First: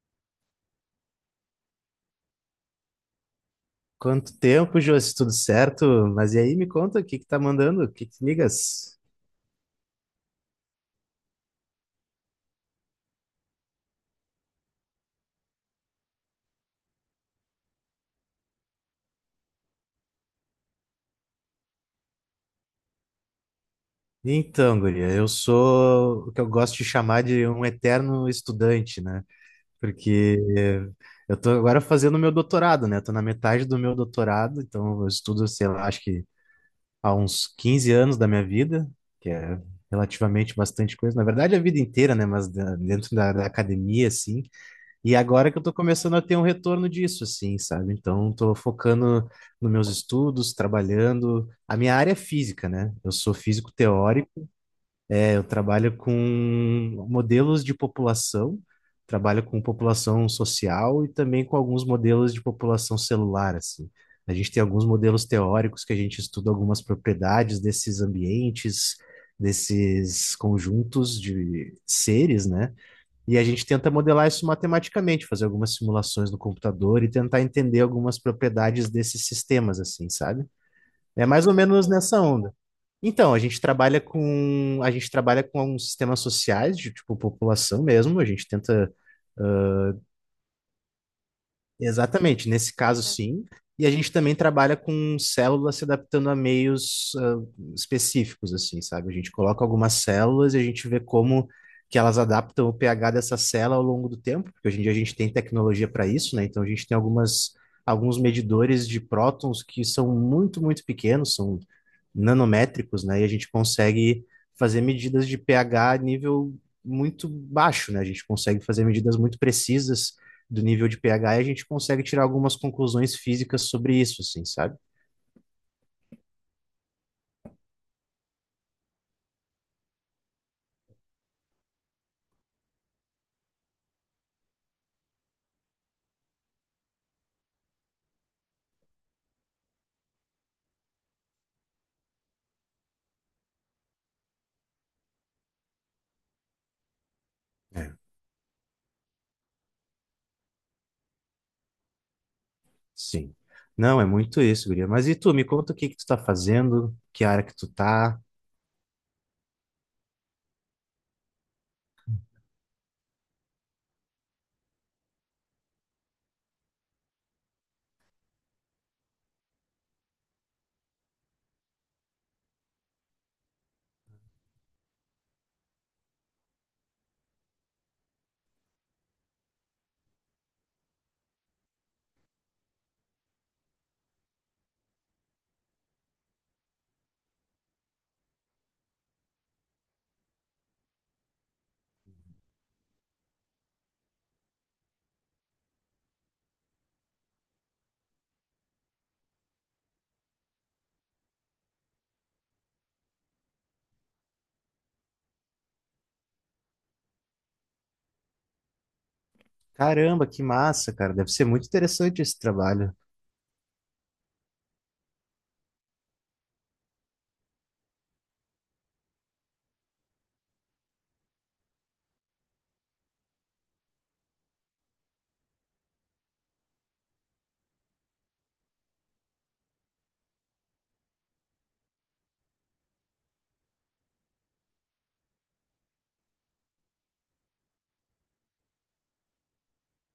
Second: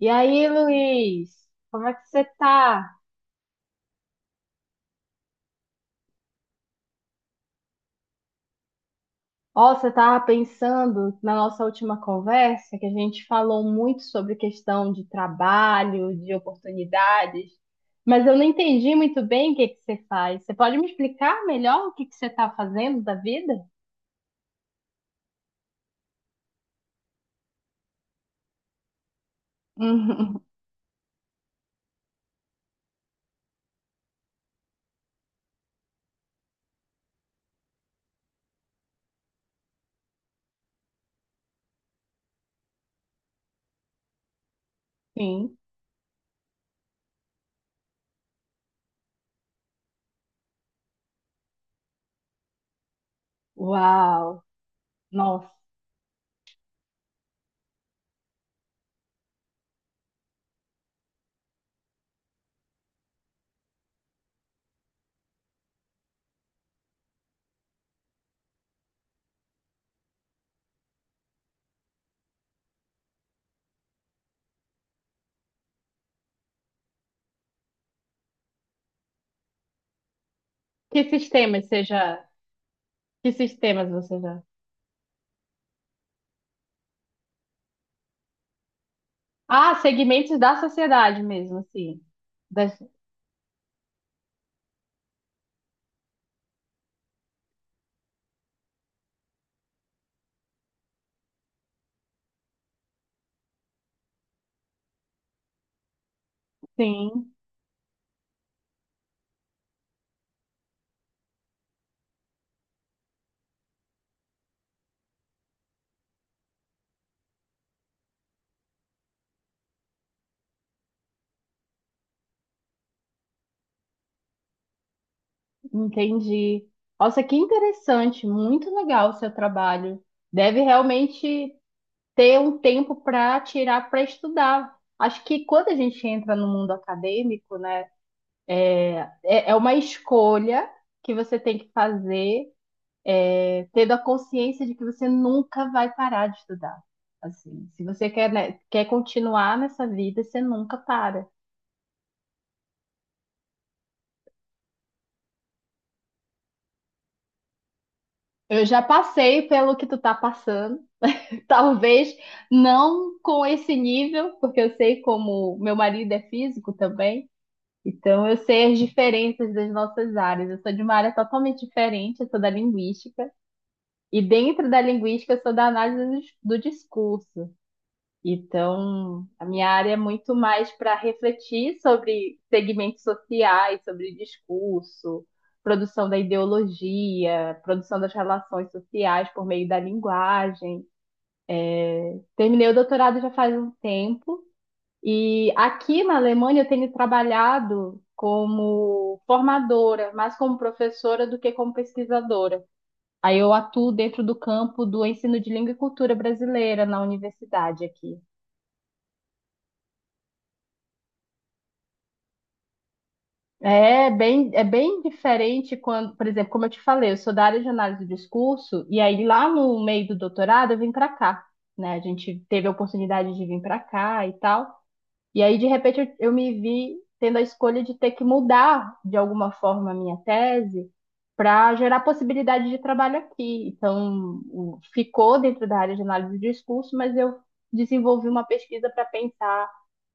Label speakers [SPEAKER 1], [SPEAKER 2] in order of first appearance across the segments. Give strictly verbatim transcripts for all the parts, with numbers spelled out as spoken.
[SPEAKER 1] E aí, Luiz, como é que você tá?
[SPEAKER 2] Quanto tempo, Josi? Tudo certo? Mas e aí, me conta, o que que tá mandando? O que que ligas?
[SPEAKER 1] Ó, você tava pensando na nossa última conversa que a gente falou muito sobre questão de trabalho, de oportunidades, mas eu não entendi muito bem o que que você faz. Você pode me explicar melhor o que que você tá fazendo da vida?
[SPEAKER 2] Então, guria, eu sou o que eu gosto de chamar de um eterno estudante, né? Porque
[SPEAKER 1] Uhum.
[SPEAKER 2] eu tô agora fazendo meu doutorado, né? Tô na metade do meu doutorado, então eu estudo, sei lá, acho que há uns quinze anos da minha vida, que é relativamente bastante coisa. Na verdade, a vida inteira, né? Mas da- dentro da, da academia, assim. E agora
[SPEAKER 1] Sim.
[SPEAKER 2] que eu tô começando a ter um retorno disso, assim, sabe? Então, tô focando nos meus estudos, trabalhando. A minha área é física, né? Eu sou físico teórico,
[SPEAKER 1] Uau!
[SPEAKER 2] é, eu
[SPEAKER 1] Nossa,
[SPEAKER 2] trabalho com modelos de população, trabalho com população social e também com alguns modelos de população celular, assim. A gente tem alguns modelos teóricos que a gente estuda algumas propriedades desses ambientes, desses conjuntos de seres, né? E a gente tenta modelar isso matematicamente, fazer algumas simulações no computador e tentar entender algumas propriedades desses sistemas, assim, sabe?
[SPEAKER 1] que
[SPEAKER 2] É mais ou
[SPEAKER 1] sistemas você
[SPEAKER 2] menos nessa
[SPEAKER 1] já...
[SPEAKER 2] onda.
[SPEAKER 1] Que
[SPEAKER 2] Então, a gente
[SPEAKER 1] sistemas
[SPEAKER 2] trabalha
[SPEAKER 1] você já...
[SPEAKER 2] com a gente trabalha com alguns sistemas sociais de tipo população mesmo. A gente tenta.
[SPEAKER 1] Ah, segmentos da sociedade mesmo, assim.
[SPEAKER 2] Exatamente, nesse
[SPEAKER 1] Das...
[SPEAKER 2] caso sim. E a gente também trabalha com células se adaptando a meios ah, específicos, assim, sabe? A gente coloca algumas células e a gente vê como que elas adaptam o pH dessa célula ao longo do tempo, porque hoje em dia a gente tem tecnologia para isso, né? Então a gente tem
[SPEAKER 1] Sim.
[SPEAKER 2] algumas, alguns medidores de prótons que são muito, muito pequenos, são nanométricos, né? E a gente consegue fazer medidas de pH a nível muito baixo, né? A gente consegue fazer medidas muito precisas do nível de pH e a gente consegue tirar algumas conclusões físicas sobre isso, assim, sabe?
[SPEAKER 1] Entendi. Nossa, que interessante, muito legal o seu trabalho. Deve realmente ter um tempo para tirar para estudar. Acho que quando a gente entra no mundo acadêmico, né, é é uma escolha que você tem que fazer, é, tendo a consciência de que você nunca vai parar de estudar. Assim, se
[SPEAKER 2] É,
[SPEAKER 1] você quer, né, quer continuar nessa vida, você nunca para.
[SPEAKER 2] sim. Não, é muito isso, guria. Mas e tu, me conta o que que tu tá fazendo, que área que tu tá.
[SPEAKER 1] Eu já passei pelo que tu tá passando. Talvez não com esse nível, porque eu sei como meu marido é físico também, então eu sei as diferenças das nossas áreas. Eu sou de uma área totalmente diferente, eu sou da linguística, e dentro da linguística eu sou da análise do dis- do discurso. Então, a minha área é muito mais para refletir sobre segmentos sociais, sobre discurso, produção da ideologia, produção das relações sociais por meio da linguagem. Terminei o doutorado já faz um tempo e aqui na Alemanha eu tenho trabalhado como formadora, mais como professora do que como pesquisadora. Aí eu atuo dentro do campo do ensino de língua e cultura brasileira na universidade aqui.
[SPEAKER 2] Caramba, que massa, cara. Deve ser muito interessante esse trabalho.
[SPEAKER 1] É bem, é bem diferente quando, por exemplo, como eu te falei, eu sou da área de análise do discurso, e aí lá no meio do doutorado eu vim para cá, né? A gente teve a oportunidade de vir para cá e tal. E aí, de repente, eu, eu me vi tendo a escolha de ter que mudar, de alguma forma, a minha tese para gerar possibilidade de trabalho aqui. Então, o- ficou dentro da área de análise de discurso, mas eu desenvolvi uma pesquisa para pensar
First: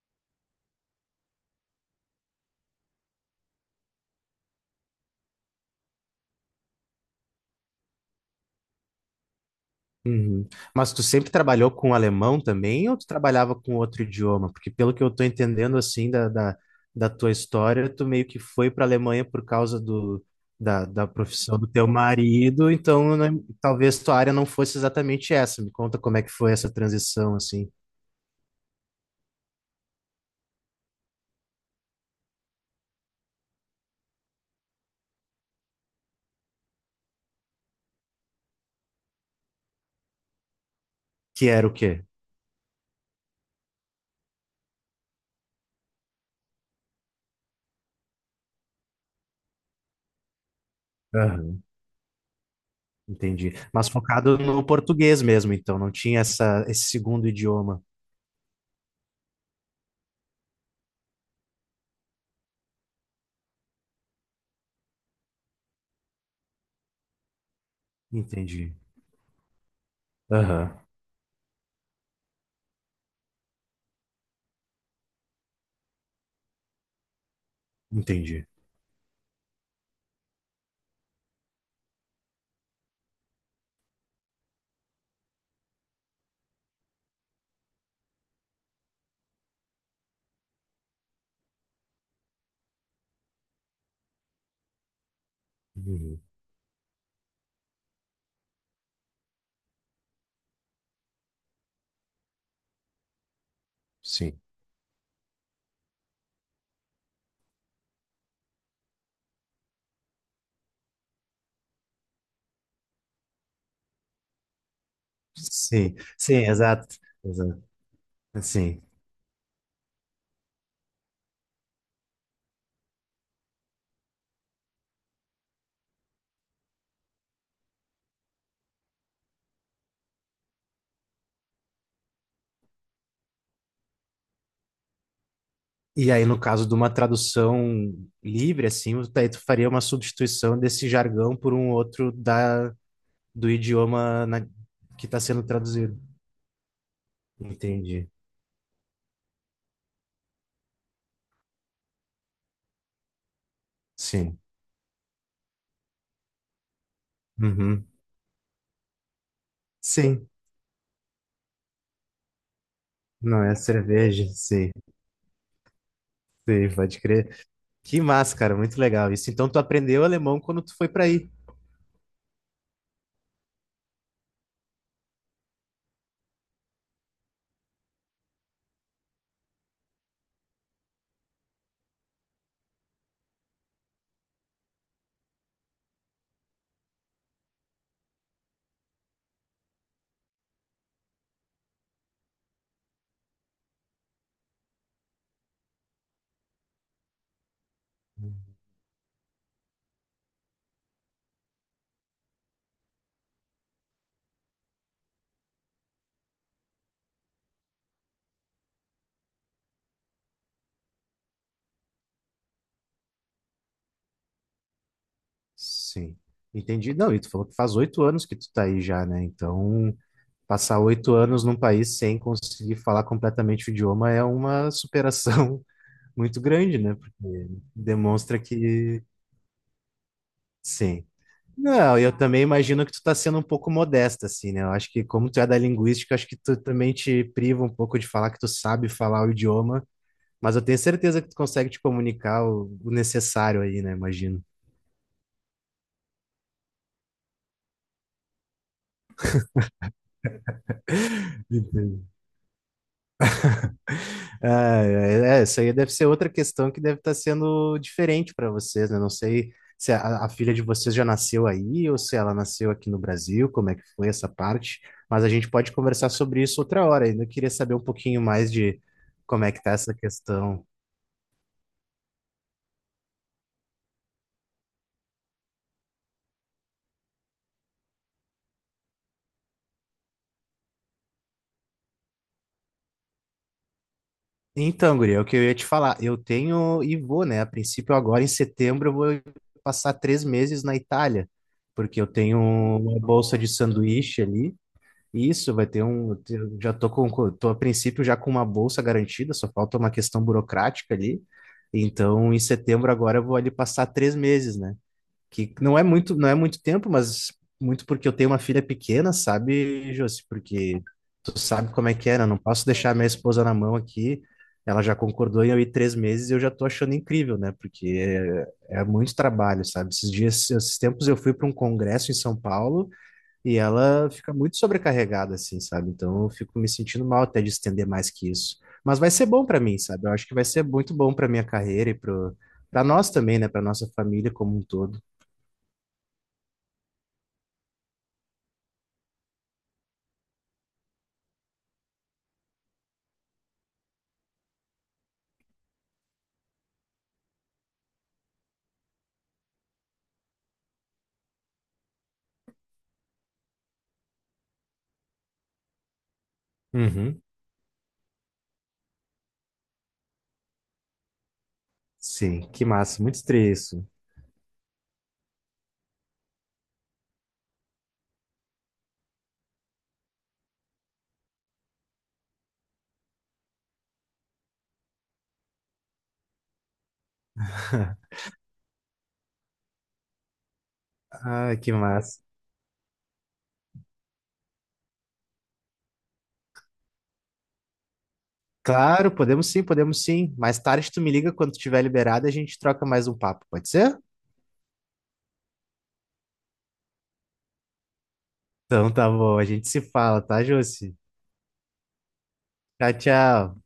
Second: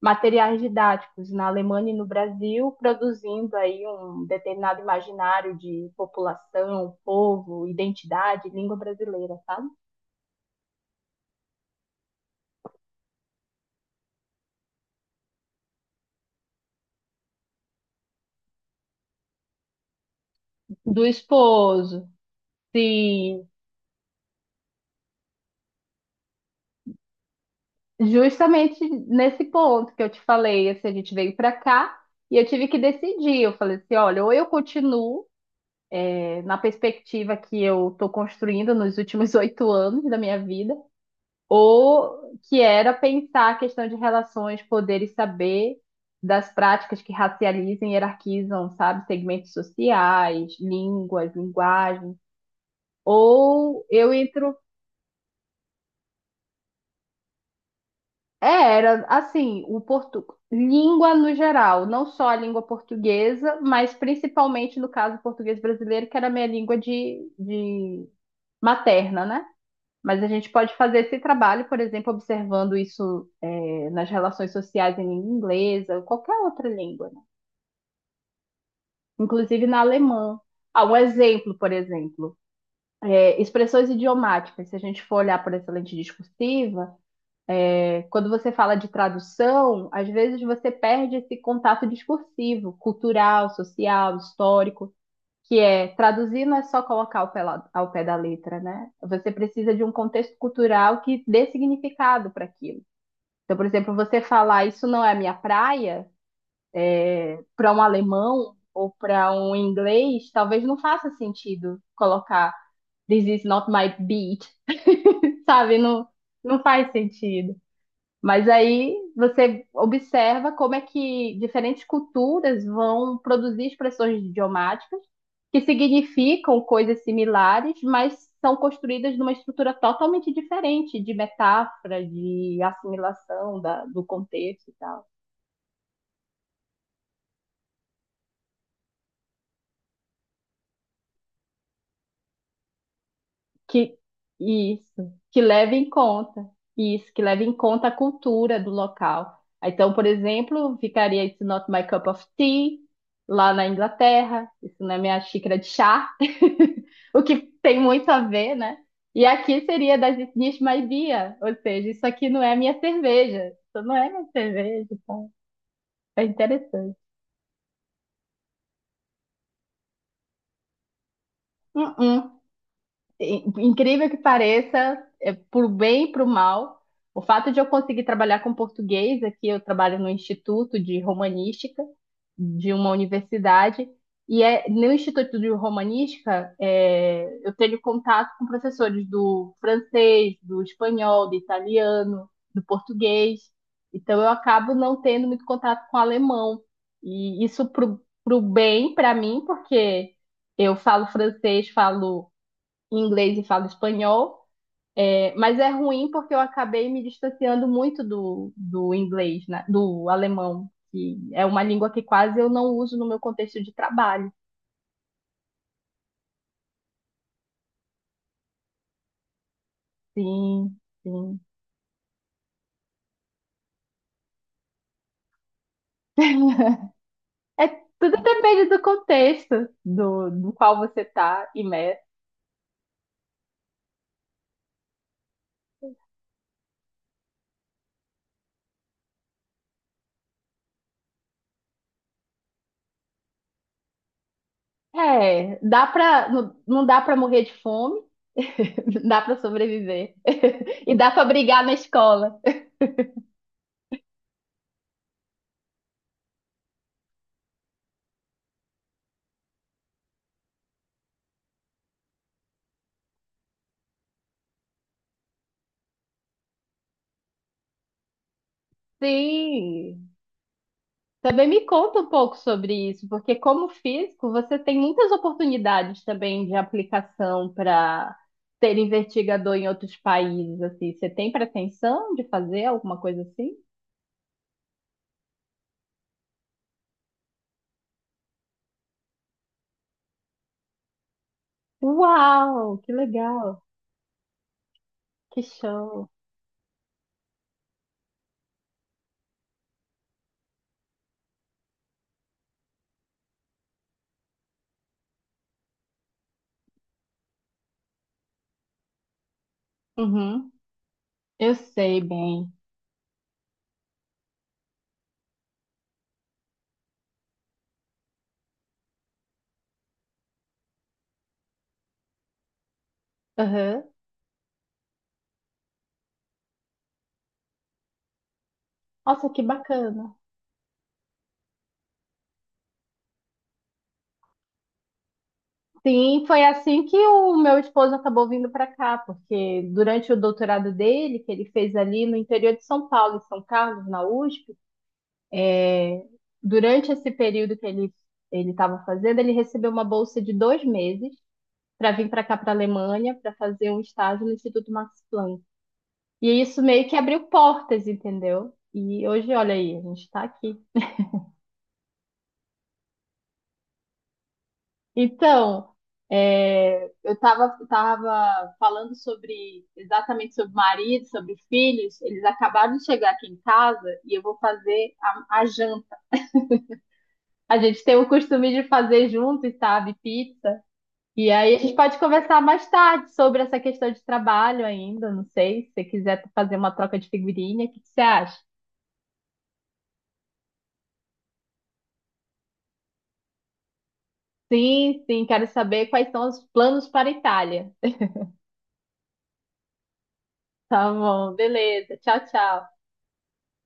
[SPEAKER 1] materiais didáticos na Alemanha e no Brasil, produzindo aí um determinado imaginário de população, povo, identidade, língua brasileira, sabe?
[SPEAKER 2] Uhum. Mas tu sempre trabalhou com alemão também ou tu trabalhava com outro idioma? Porque pelo que eu tô entendendo assim da, da, da tua história, tu meio que foi para a Alemanha por causa do, da,
[SPEAKER 1] Do
[SPEAKER 2] da profissão do teu
[SPEAKER 1] esposo,
[SPEAKER 2] marido, então né,
[SPEAKER 1] sim.
[SPEAKER 2] talvez tua área não fosse exatamente essa. Me conta como é que foi essa transição assim,
[SPEAKER 1] Justamente nesse ponto que eu te falei, assim, a gente veio para cá e eu tive que decidir. Eu falei assim, olha, ou eu continuo eh, na perspectiva que eu estou construindo nos últimos oito anos da minha vida,
[SPEAKER 2] que era o quê?
[SPEAKER 1] ou que era pensar a questão de relações, poder e saber das práticas que racializam e hierarquizam, sabe, segmentos sociais, línguas,
[SPEAKER 2] Aham,
[SPEAKER 1] linguagens.
[SPEAKER 2] entendi.
[SPEAKER 1] Ou
[SPEAKER 2] Mas
[SPEAKER 1] eu
[SPEAKER 2] focado
[SPEAKER 1] entro...
[SPEAKER 2] no português mesmo, então não tinha essa, esse segundo idioma.
[SPEAKER 1] É, era assim, o portu... língua no geral, não só a língua portuguesa, mas principalmente no caso o português brasileiro, que era a minha língua de, de
[SPEAKER 2] Entendi.
[SPEAKER 1] materna, né? Mas a gente
[SPEAKER 2] Aham,
[SPEAKER 1] pode fazer esse trabalho, por exemplo, observando isso é, nas relações sociais em língua inglesa, ou qualquer outra língua, né?
[SPEAKER 2] entendi.
[SPEAKER 1] Inclusive na alemã. Ah, um exemplo, por exemplo, é, expressões idiomáticas. Se a gente for olhar por essa lente discursiva, quando você fala de tradução, às vezes você perde esse contato discursivo, cultural, social, histórico, que é,
[SPEAKER 2] Uhum.
[SPEAKER 1] traduzir não é só colocar ao pé, ao pé da letra, né? Você precisa de um contexto cultural que dê significado para aquilo. Então, por exemplo, você
[SPEAKER 2] Sim.
[SPEAKER 1] falar "isso não é minha praia", para um alemão ou para um inglês, talvez não faça sentido colocar "this is not my beat", sabe?
[SPEAKER 2] Sim,
[SPEAKER 1] Não,
[SPEAKER 2] sim,
[SPEAKER 1] não faz
[SPEAKER 2] exato,
[SPEAKER 1] sentido.
[SPEAKER 2] exato,
[SPEAKER 1] Mas
[SPEAKER 2] sim.
[SPEAKER 1] aí você observa como é que diferentes culturas vão produzir expressões idiomáticas que significam coisas similares, mas são construídas numa estrutura totalmente diferente de metáfora, de assimilação da- do contexto e tal.
[SPEAKER 2] E aí, no caso de uma tradução livre, assim, tu- aí tu faria uma substituição desse jargão por um outro da, do
[SPEAKER 1] Que
[SPEAKER 2] idioma na- que
[SPEAKER 1] isso,
[SPEAKER 2] está
[SPEAKER 1] que
[SPEAKER 2] sendo
[SPEAKER 1] leve em
[SPEAKER 2] traduzido.
[SPEAKER 1] conta, Isso, que leve em conta a
[SPEAKER 2] Entendi.
[SPEAKER 1] cultura do local. Então, por exemplo, ficaria "It's not my cup of tea" lá na
[SPEAKER 2] Sim.
[SPEAKER 1] Inglaterra, isso não é minha xícara de chá, o que tem
[SPEAKER 2] Uhum.
[SPEAKER 1] muito a ver, né? E aqui seria das
[SPEAKER 2] Sim,
[SPEAKER 1] "It's not my beer", ou seja, isso aqui não é minha
[SPEAKER 2] não
[SPEAKER 1] cerveja,
[SPEAKER 2] é
[SPEAKER 1] isso não é minha
[SPEAKER 2] cerveja, sim,
[SPEAKER 1] cerveja, então é
[SPEAKER 2] sim,
[SPEAKER 1] interessante.
[SPEAKER 2] pode crer. Que massa, cara, muito legal isso. Então, tu aprendeu alemão quando tu foi para aí.
[SPEAKER 1] Uh-uh. Incrível que pareça, é, por bem e por mal, o fato de eu conseguir trabalhar com português aqui, eu trabalho no Instituto de Romanística de uma universidade, e é, no Instituto de Romanística, é, eu tenho contato com professores do francês, do espanhol, do italiano, do português, então eu acabo não tendo muito contato com alemão, e isso pro, pro bem para mim, porque eu falo francês, falo inglês e falo espanhol. É, mas é ruim porque eu acabei me distanciando muito do, do inglês, né? Do alemão, que é uma língua que quase eu não uso no meu contexto de trabalho.
[SPEAKER 2] Sim, entendi. Não, e tu falou que faz oito anos que tu tá aí já, né? Então, passar
[SPEAKER 1] Sim,
[SPEAKER 2] oito
[SPEAKER 1] sim.
[SPEAKER 2] anos num país sem conseguir falar completamente o idioma é uma superação muito grande, né? Porque
[SPEAKER 1] É, tudo
[SPEAKER 2] demonstra
[SPEAKER 1] depende do
[SPEAKER 2] que
[SPEAKER 1] contexto do, do qual você
[SPEAKER 2] sim.
[SPEAKER 1] tá
[SPEAKER 2] Não,
[SPEAKER 1] imerso.
[SPEAKER 2] eu também imagino que tu tá sendo um pouco modesta, assim, né? Eu acho que como tu é da linguística, eu acho que tu também te priva um pouco de falar que tu sabe falar o idioma, mas eu tenho certeza que tu consegue te comunicar o o necessário aí, né? Imagino.
[SPEAKER 1] É, dá pra, não, não dá pra morrer de fome, dá pra sobreviver. E dá pra brigar na escola.
[SPEAKER 2] Ah, é, é, isso aí deve ser outra questão que deve estar sendo diferente para vocês, né? Não sei se a, a filha de vocês já nasceu aí ou se ela nasceu aqui no Brasil, como é que foi essa parte, mas a gente pode conversar sobre isso outra hora. Ainda queria saber um pouquinho mais de como é que tá essa
[SPEAKER 1] Sim,
[SPEAKER 2] questão.
[SPEAKER 1] também me conta um pouco sobre isso, porque como físico, você tem muitas oportunidades também de aplicação para ser investigador em outros países, assim. Você tem pretensão de fazer alguma coisa assim?
[SPEAKER 2] Então, guria, é o que eu ia te falar, eu tenho e vou, né? A princípio, agora em setembro, eu vou passar três meses na Itália, porque eu tenho
[SPEAKER 1] Uau, que
[SPEAKER 2] uma bolsa de
[SPEAKER 1] legal,
[SPEAKER 2] sanduíche ali.
[SPEAKER 1] que
[SPEAKER 2] Isso, vai ter
[SPEAKER 1] show.
[SPEAKER 2] um. Eu já tô com, com- tô a princípio já com uma bolsa garantida, só falta uma questão burocrática ali. Então, em setembro agora eu vou ali passar três meses, né? Que não é muito, não é muito tempo, mas muito porque eu tenho uma filha pequena, sabe, Josi?
[SPEAKER 1] Uhum,
[SPEAKER 2] Porque tu
[SPEAKER 1] eu
[SPEAKER 2] sabe como é
[SPEAKER 1] sei
[SPEAKER 2] que é, né? Eu não
[SPEAKER 1] bem.
[SPEAKER 2] posso deixar minha esposa na mão aqui. Ela já concordou em eu ir três meses e eu já tô achando incrível, né? Porque é, é muito trabalho, sabe? Esses dias, esses tempos eu fui para um congresso em São Paulo. E
[SPEAKER 1] Uhum.
[SPEAKER 2] ela fica muito sobrecarregada, assim, sabe? Então eu fico me sentindo mal até de estender mais que isso. Mas vai ser
[SPEAKER 1] Nossa, que
[SPEAKER 2] bom pra mim, sabe? Eu
[SPEAKER 1] bacana.
[SPEAKER 2] acho que vai ser muito bom pra minha carreira e pro... para nós também, né? Pra nossa família como um todo.
[SPEAKER 1] Sim, foi assim que o meu esposo acabou vindo para cá, porque durante o doutorado dele, que ele fez ali no interior de São Paulo, em São Carlos, na USP. É, durante esse período que ele ele estava fazendo, ele recebeu uma bolsa de dois meses para vir para cá, para a Alemanha, para fazer um estágio no Instituto Max Planck. E isso meio que
[SPEAKER 2] Uhum.
[SPEAKER 1] abriu portas, entendeu? E hoje, olha aí, a gente está aqui.
[SPEAKER 2] Sim, que massa, muito estranho isso.
[SPEAKER 1] Então, é, eu estava tava tava falando sobre exatamente sobre o marido, sobre filhos. Eles acabaram de chegar aqui em casa e eu vou fazer a, a janta. A gente tem o costume de fazer juntos, sabe? Pizza. E aí
[SPEAKER 2] Ah,
[SPEAKER 1] a
[SPEAKER 2] que
[SPEAKER 1] gente pode
[SPEAKER 2] massa.
[SPEAKER 1] conversar mais tarde sobre essa questão de trabalho ainda, não sei, se você quiser fazer uma troca de figurinha, o que que você acha?
[SPEAKER 2] Claro, podemos sim, podemos sim. Mais tarde tu me liga quando tiver liberado e a gente troca mais um papo, pode ser?
[SPEAKER 1] Sim, sim, quero saber quais são os planos para a Itália.
[SPEAKER 2] Então tá bom, a gente se fala, tá,
[SPEAKER 1] Tá
[SPEAKER 2] Josi?
[SPEAKER 1] bom, beleza. Tchau, tchau.
[SPEAKER 2] Tchau, tchau.